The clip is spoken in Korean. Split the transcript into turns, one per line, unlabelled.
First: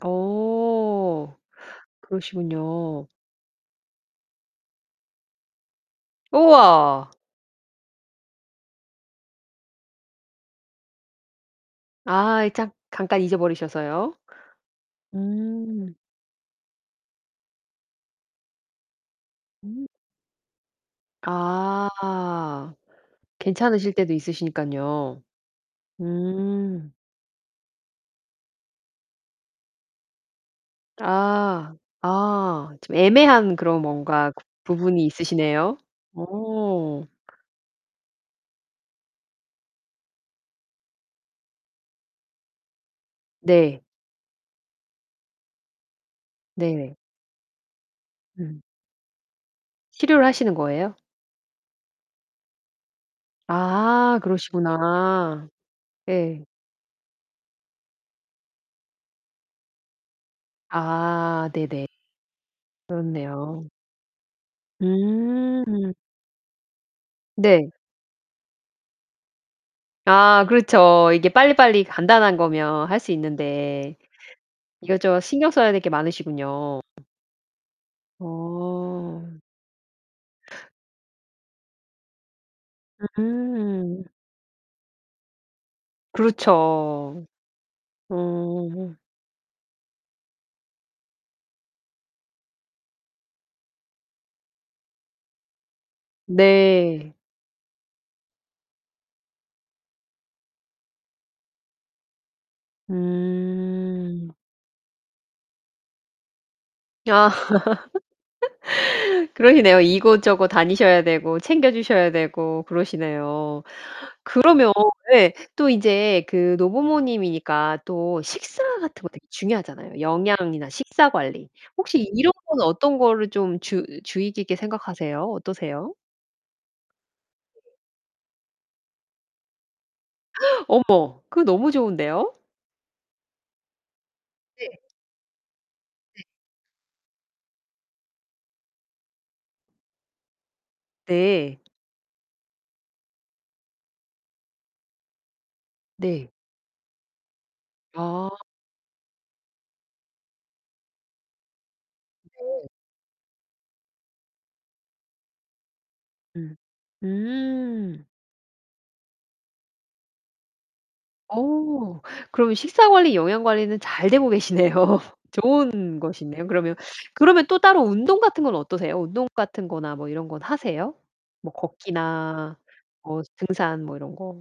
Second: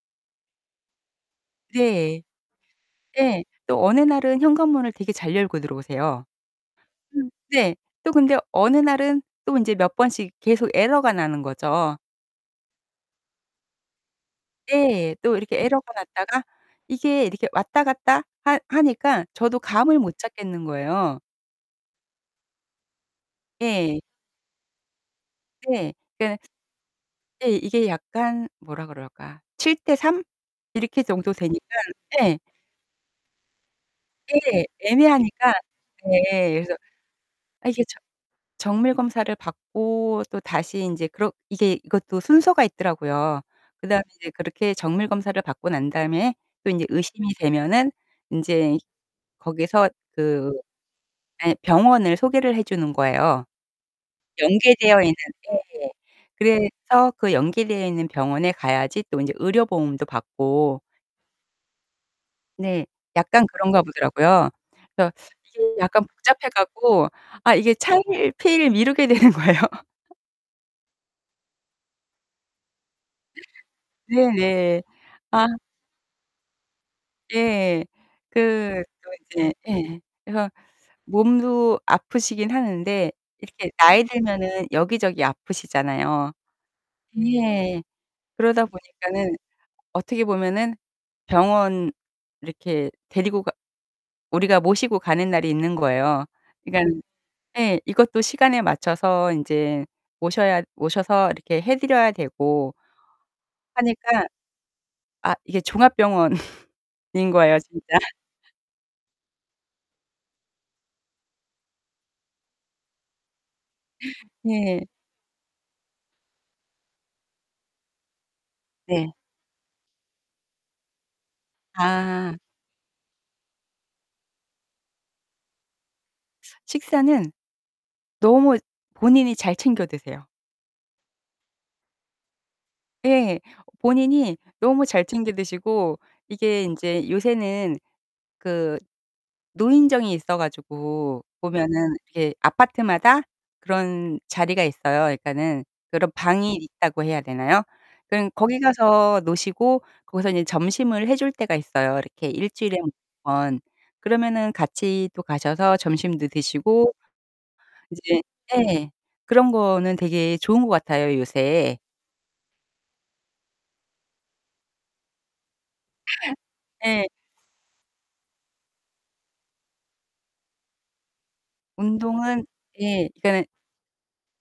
어
네.
그러시군요.
예 또 어느 날은 현관문을 되게 잘 열고 들어오세요.
우와.
음 네. 또 근데 어느 날은 또 인제 몇 번씩 계속 에러가 나는 거죠.
아이 짬 잠깐 잊어버리셔서요.
예 또 이렇게 에러가
음.
났다가 이게 이렇게 왔다 갔다 하 하니까 저도
음.
감을 못 잡겠는 거예요.
아. 괜찮으실
예.
때도 있으시니깐요.
네. 그러니까는
음.
예 이게 약간 뭐라 그럴까? 7 대 3 이렇게 정도
아.
되니깐 예.
아 좀 애매한 그런 뭔가
네
부분이
애매하니까
있으시네요.
네 그래서
어.
아 이게 저 정밀 검사를 받고 또 다시 인제 그렇 이게 이것도 순서가 있더라고요.
네.
그 다음에 이제 그렇게 정밀 검사를 받고 난 다음에 또 인제
네.
의심이 되면은
음.
인제 거기에서
치료를
그
하시는 거예요?
예 병원을 소개를 해 주는 거예요.
아
연계되어 있는
그러시구나.
예예
예.
그래서 그 연계되어 있는 병원에 가야지 또 인제 의료 보험도 받고
아 네네.
네. 약간
그렇네요.
그런가 보더라고요. 그래서 이게
음.
약간 복잡해 갖고 아
네.
이게 차일피일 미루게 되는 거예요.
아 그렇쵸. 이게 빨리빨리 간단한 거면 할 수 있는데
네네.
이것저것
아.
신경 써야 될 게 많으시군요.
예 그 또
어.
이제 예 그래서 몸도 아프시긴 하는데 이렇게 나이
음.
들면은 여기저기 아프시잖아요.
그렇죠.
예 그러다
어.
보니까는 어떻게 보면은 병원 이렇게 데리고 가 우리가 모시고 가는 날이 있는 거예요. 그러니까는
네.
예 이것도 시간에 맞춰서 인제 모셔야 모셔서 이렇게 해 드려야 되고 하니까
음.
아 이게 종합병원인
아.
거예요 진짜.
그러시네요. 이곳저곳 다니셔야 되고 챙겨 주셔야 되고 그러시네요. 그러면
네.
예 또 이제 그 노부모님이니까 또 식사 같은 거
네.
되게 중요하잖아요. 영양이나 식사 관리. 혹시 이런
아.
거는 어떤 거를 좀 주으 주의 깊게 생각하세요? 어떠세요?
식사는 너무 본인이 잘 챙겨 드세요.
어머 그거 너무 좋은데요?
네 본인이
네.
너무 잘 챙겨 드시고
네.
이게 인제 요새는 그 노인정이 있어 가지고
네.
보면은 이게 아파트마다 그런 자리가 있어요. 그러니까는 그런
네.
방이 있다고 해야 되나요?
아.
그런 거기 가서 노시고 거기서 인제 점심을 해 줄 때가 있어요. 이렇게 1
네.
주일에 1 번. 그러면은 같이 또 가셔서 점심도
음.
드시고
음.
이제 예 그런 거는 되게 좋은 것 같아요 요새.
어. 그러면 식사 관리 영양 관리는 잘 되고 계시네요. 좋은 곳이네요. 그러면
예.
그러면 또 따로 운동 같은 건 어떠세요? 운동 같은 거나 뭐 이런 건 하세요? 뭐
운동은
걷기나
예
뭐
그러니까는
등산 뭐 이런 거?